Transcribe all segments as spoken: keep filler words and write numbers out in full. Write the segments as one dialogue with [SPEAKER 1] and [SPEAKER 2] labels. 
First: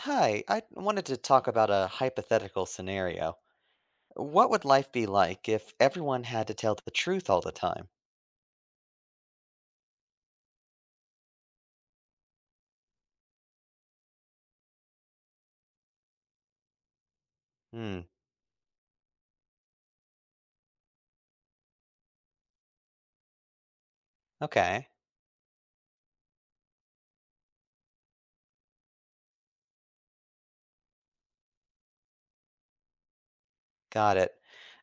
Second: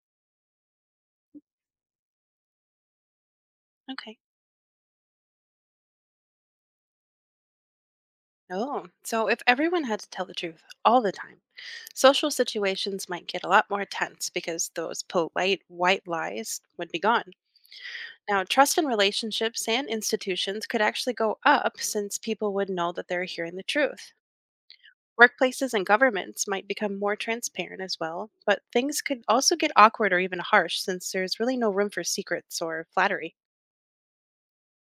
[SPEAKER 1] Hi, I wanted to talk about a hypothetical scenario.
[SPEAKER 2] Okay.
[SPEAKER 1] What would life be like if everyone had to tell the truth all the time?
[SPEAKER 2] Oh, so if everyone had to tell the truth all the time, social situations might get a lot more tense because those polite white lies would be gone.
[SPEAKER 1] Hmm,
[SPEAKER 2] Now, trust in relationships and institutions could actually go up since people would know that they're hearing the truth.
[SPEAKER 1] okay,
[SPEAKER 2] Workplaces and governments might become more transparent as well, but things could also get awkward or even harsh since there's really no room for secrets or flattery.
[SPEAKER 1] got it.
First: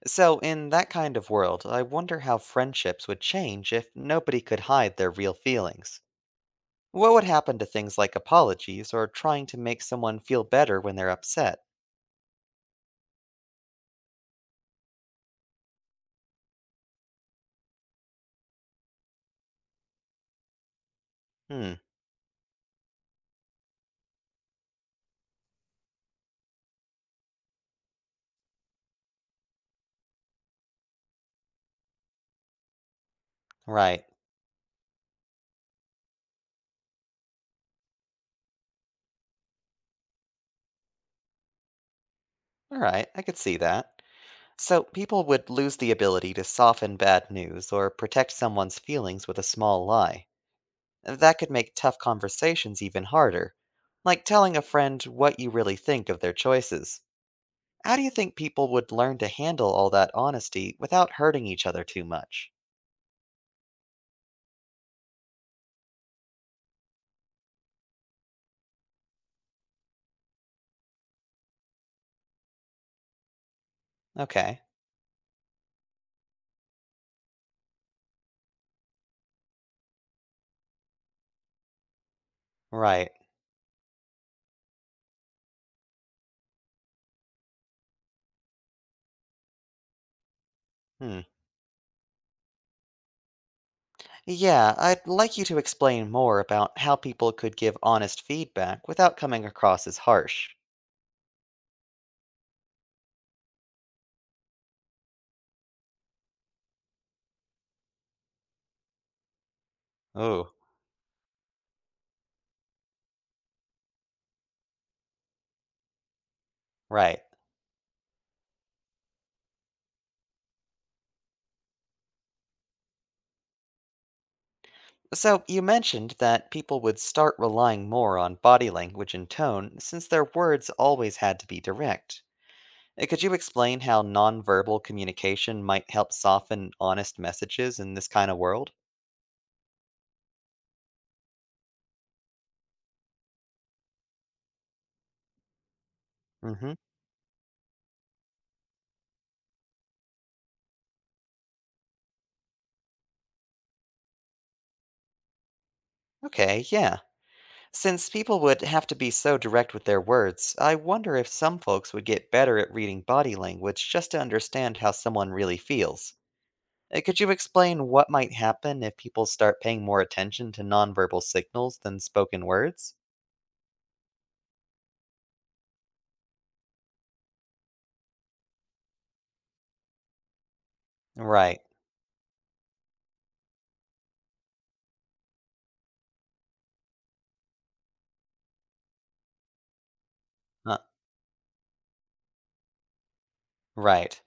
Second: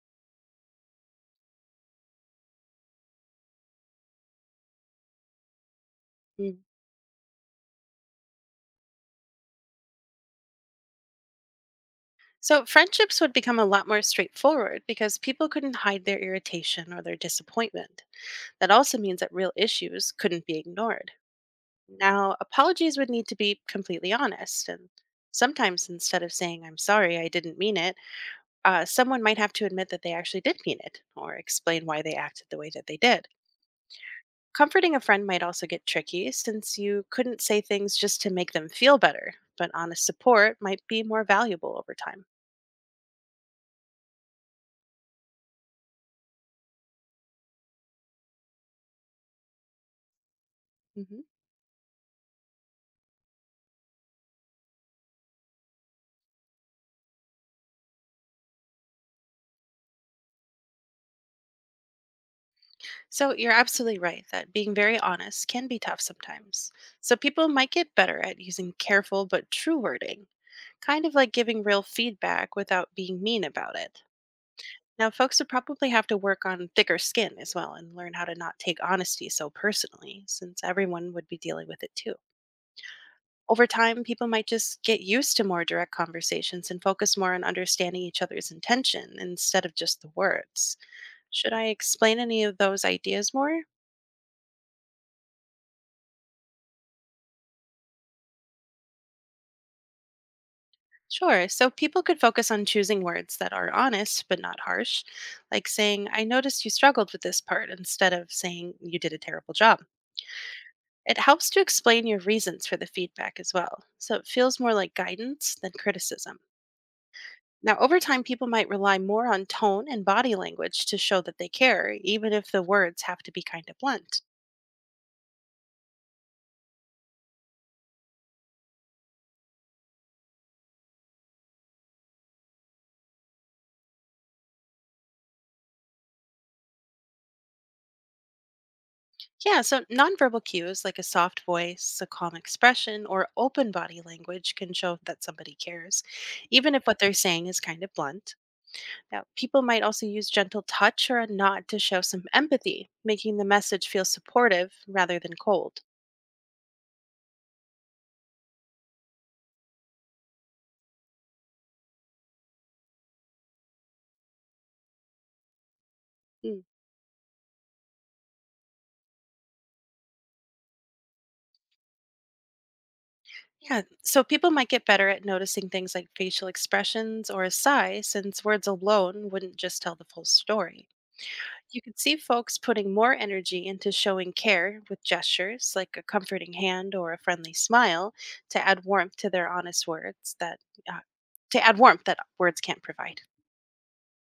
[SPEAKER 1] So, in that kind of world, I wonder how friendships would change if nobody could hide their real feelings. What would happen to things like apologies or trying to make someone feel better when they're upset?
[SPEAKER 2] So, friendships would become a lot more straightforward because people couldn't hide their irritation or their disappointment. That also means that real issues couldn't be ignored.
[SPEAKER 1] Hmm,
[SPEAKER 2] Now, apologies would need to be completely honest. And sometimes, instead of saying, I'm sorry, I didn't mean it, uh, someone might have to admit that they actually did mean it or explain why they acted the way that they did.
[SPEAKER 1] right.
[SPEAKER 2] Comforting a friend might also get tricky since you couldn't say things just to make them feel better, but honest support might be more valuable over time.
[SPEAKER 1] Alright, I could see that. So, people would lose the ability to soften bad news or protect someone's feelings with a small lie.
[SPEAKER 2] Mm-hmm.
[SPEAKER 1] That could make tough conversations even harder, like telling a friend what you really think of their choices. How do you think people would learn to handle all that honesty without hurting each other too much?
[SPEAKER 2] So you're absolutely right that being very honest can be tough sometimes. So people might get better at using careful but true wording, kind of like giving real feedback without being mean about it.
[SPEAKER 1] Okay,
[SPEAKER 2] Now, folks would probably have to work on thicker skin as well and learn how to not take honesty so personally, since everyone would be dealing with it too.
[SPEAKER 1] right.
[SPEAKER 2] Over time, people might just get used to more direct conversations and focus more on understanding each other's intention instead of just the words.
[SPEAKER 1] Hmm.
[SPEAKER 2] Should I explain any of those ideas more?
[SPEAKER 1] Yeah, I'd like you to explain more about how people could give honest feedback without coming across as harsh.
[SPEAKER 2] Sure. So people could focus on choosing words that are honest but not harsh, like saying, I noticed you struggled with this part, instead of saying, you did a terrible job.
[SPEAKER 1] Ooh,
[SPEAKER 2] It helps to explain your reasons for the feedback as well, so it feels more like guidance than criticism.
[SPEAKER 1] right.
[SPEAKER 2] Now, over time, people might rely more on tone and body language to show that they care, even if the words have to be kind of blunt.
[SPEAKER 1] So, you mentioned that people would start relying more on body language and tone since their words always had to be direct. Uh, Could you explain how nonverbal communication might help soften honest messages in this kind of world?
[SPEAKER 2] Yeah, so nonverbal cues like a soft voice, a calm expression, or open body language can show that somebody cares,
[SPEAKER 1] Hmm.
[SPEAKER 2] even if what they're saying is kind of blunt. Now, people might also use gentle touch or a nod to show some empathy, making the message feel supportive rather than cold.
[SPEAKER 1] Okay, yeah. Since people would have to be so direct with their words, I wonder if some folks would get better at reading body language just to understand how someone really feels.
[SPEAKER 2] Mm.
[SPEAKER 1] Uh, Could you explain what might happen if people start paying more attention to nonverbal signals than spoken words?
[SPEAKER 2] Yeah, so people might get better at noticing things like facial expressions or a sigh, since words alone wouldn't just tell the full story.
[SPEAKER 1] Right.
[SPEAKER 2] You can see folks putting more energy into showing care with gestures like a comforting hand or a friendly smile to add warmth to their honest words that
[SPEAKER 1] Uh,
[SPEAKER 2] uh, to add warmth that words can't provide.
[SPEAKER 1] right.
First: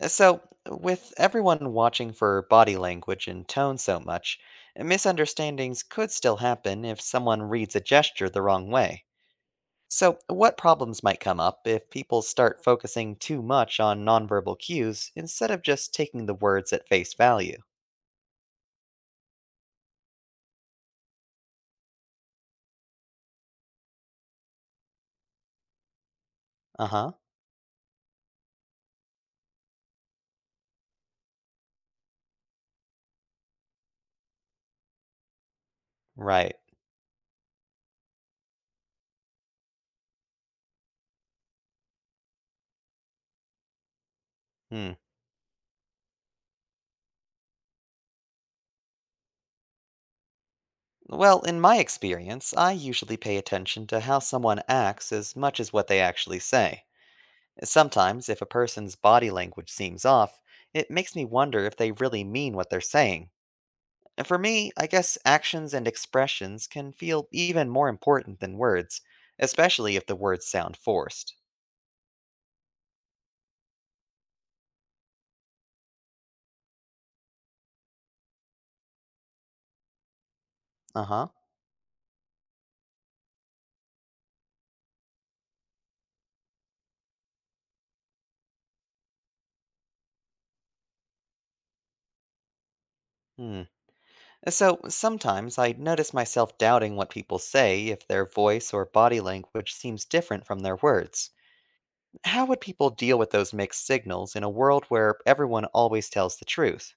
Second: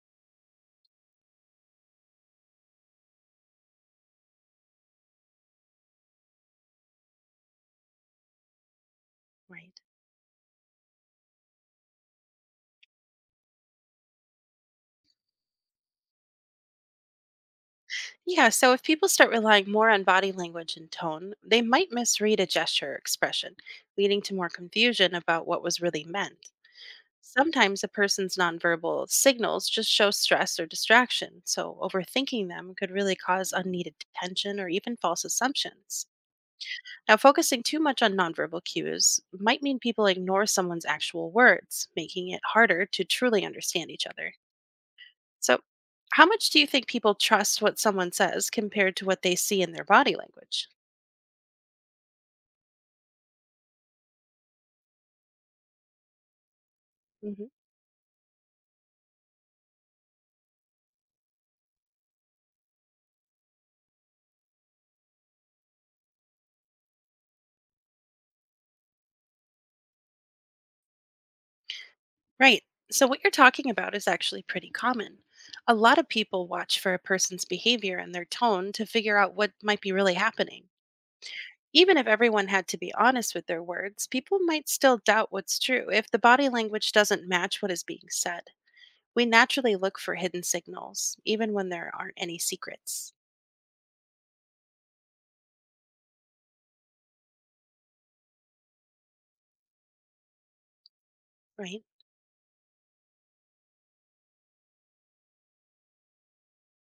[SPEAKER 1] Uh, So, with everyone watching for body language and tone so much, uh, misunderstandings could still happen if someone reads a gesture the wrong way.
[SPEAKER 2] Right.
[SPEAKER 1] So, what problems might come up if people start focusing too much on nonverbal cues instead of just taking the words at face value?
[SPEAKER 2] Yeah, so if people start relying more on body language and tone, they might misread a gesture or expression, leading to more confusion about what was really meant.
[SPEAKER 1] Uh huh.
[SPEAKER 2] Sometimes a person's nonverbal signals just show stress or distraction, so overthinking them could really cause unneeded tension or even false assumptions.
[SPEAKER 1] Right.
[SPEAKER 2] Now, focusing too much on nonverbal cues might mean people ignore someone's actual words, making it harder to truly understand each other.
[SPEAKER 1] Hmm.
[SPEAKER 2] So, how much do you think people trust what someone says compared to what they see in their body language?
[SPEAKER 1] Well, in my experience, I usually pay attention to how someone acts as much as what they actually say.
[SPEAKER 2] Hmm.
[SPEAKER 1] Sometimes, if a person's body language seems off, it makes me wonder if they really mean what they're saying. And for me, I guess actions and expressions can feel even more important than words, especially if the words sound forced.
[SPEAKER 2] Right. So, what you're talking about is actually pretty common. A lot of people watch for a person's behavior and their tone to figure out what might be really happening.
[SPEAKER 1] Uh huh.
[SPEAKER 2] Even if everyone had to be honest with their words, people might still doubt what's true if the body language doesn't match what is being said. We naturally look for hidden signals, even when there aren't any secrets,
[SPEAKER 1] Hmm. So sometimes I notice myself doubting what people say if their voice or body language seems different from their words.
[SPEAKER 2] right?
[SPEAKER 1] How would people deal with those mixed signals in a world where everyone always tells the truth?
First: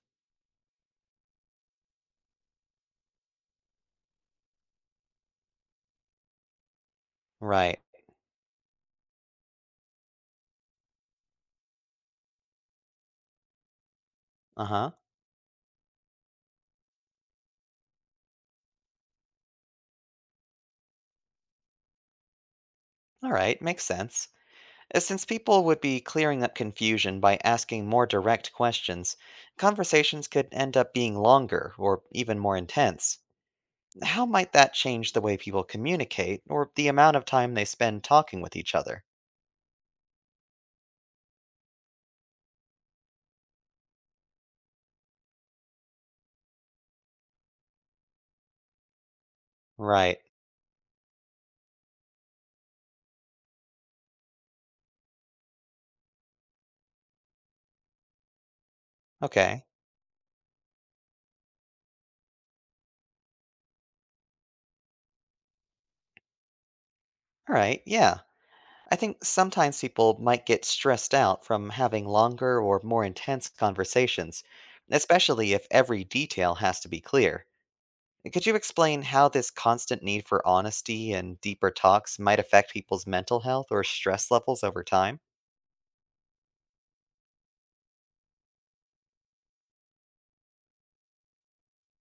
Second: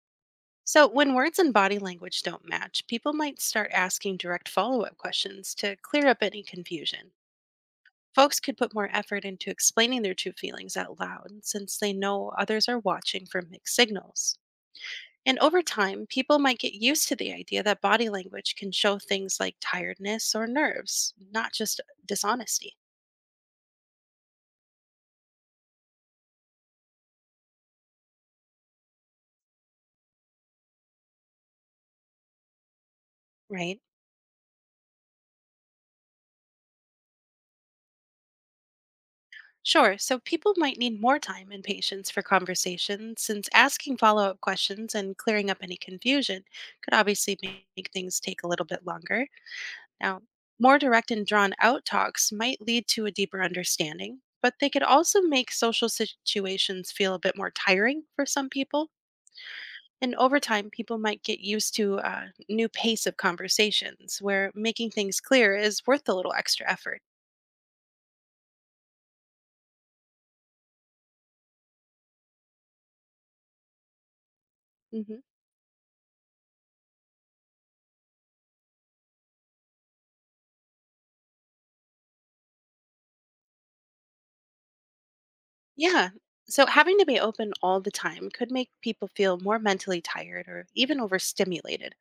[SPEAKER 2] So, when words and body language don't match, people might start asking direct follow up questions to clear up any confusion.
[SPEAKER 1] Right.
[SPEAKER 2] Folks could put more effort into explaining their true feelings out loud since they know others are watching for mixed signals.
[SPEAKER 1] Uh huh.
[SPEAKER 2] And over time, people might get used to the idea that body language can show things like tiredness or nerves, not just dishonesty,
[SPEAKER 1] All right, makes sense. Uh, Since people would be clearing up confusion by asking more direct questions, conversations could end up being longer or even more intense.
[SPEAKER 2] right?
[SPEAKER 1] How might that change the way people communicate or the amount of time they spend talking with each other?
[SPEAKER 2] Sure, so people might need more time and patience for conversation since asking follow up questions and clearing up any confusion could obviously make things take a little bit longer.
[SPEAKER 1] Right.
[SPEAKER 2] Now, more direct and drawn out talks might lead to a deeper understanding, but they could also make social situations feel a bit more tiring for some people.
[SPEAKER 1] Okay.
[SPEAKER 2] And over time, people might get used to a new pace of conversations where making things clear is worth a little extra effort.
[SPEAKER 1] All right. Yeah. I think sometimes people might get stressed out from having longer or more intense conversations,
[SPEAKER 2] Mm-hmm.
[SPEAKER 1] especially if every detail has to be clear. Could you explain how this constant need for honesty and deeper talks might affect people's mental health or stress levels over time?
[SPEAKER 2] Yeah. So having to be open all the time could make people feel more mentally tired or even overstimulated,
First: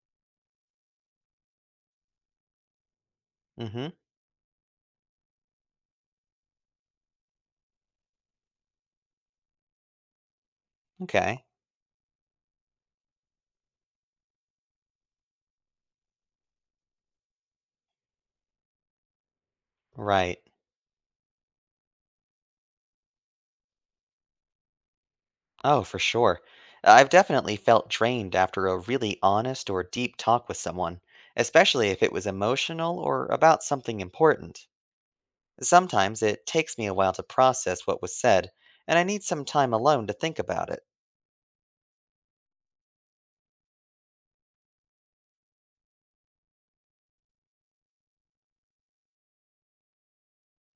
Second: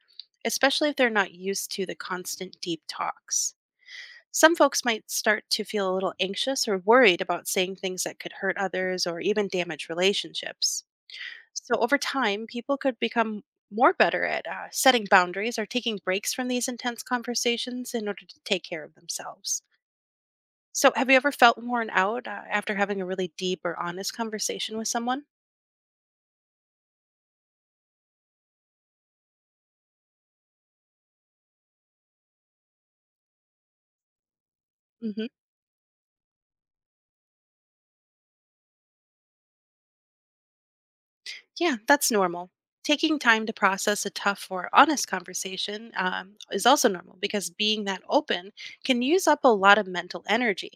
[SPEAKER 2] especially if they're not used to the constant deep talks.
[SPEAKER 1] Hmm.
[SPEAKER 2] Some folks might start to feel a little anxious or worried about saying things that could hurt others or even damage relationships.
[SPEAKER 1] Okay.
[SPEAKER 2] So over time, people could become more better at uh, setting boundaries or taking breaks from these intense conversations in order to take care of themselves.
[SPEAKER 1] Right.
[SPEAKER 2] So, have you ever felt worn out uh, after having a really deep or honest conversation with someone?
[SPEAKER 1] Oh, for sure. I've definitely felt drained after a really honest or deep talk with someone, especially if it was emotional or about something important.
[SPEAKER 2] Hmm.
[SPEAKER 1] Sometimes it takes me a while to process what was said, and I need some time alone to think about it.
[SPEAKER 2] Yeah, that's normal. Taking time to process a tough or honest conversation um, is also normal because being that open can use up a lot of mental energy.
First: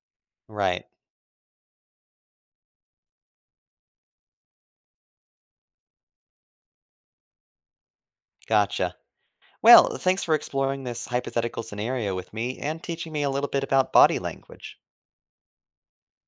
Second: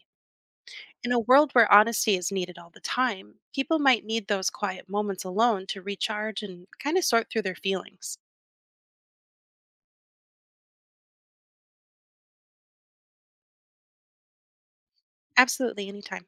[SPEAKER 1] Right.
[SPEAKER 2] In a world where honesty is needed all the time, people might need those quiet moments alone to recharge and kind of sort through their feelings.
[SPEAKER 1] Gotcha. Well, thanks for exploring this hypothetical scenario with me and teaching me a little bit about body language.
[SPEAKER 2] Absolutely, anytime.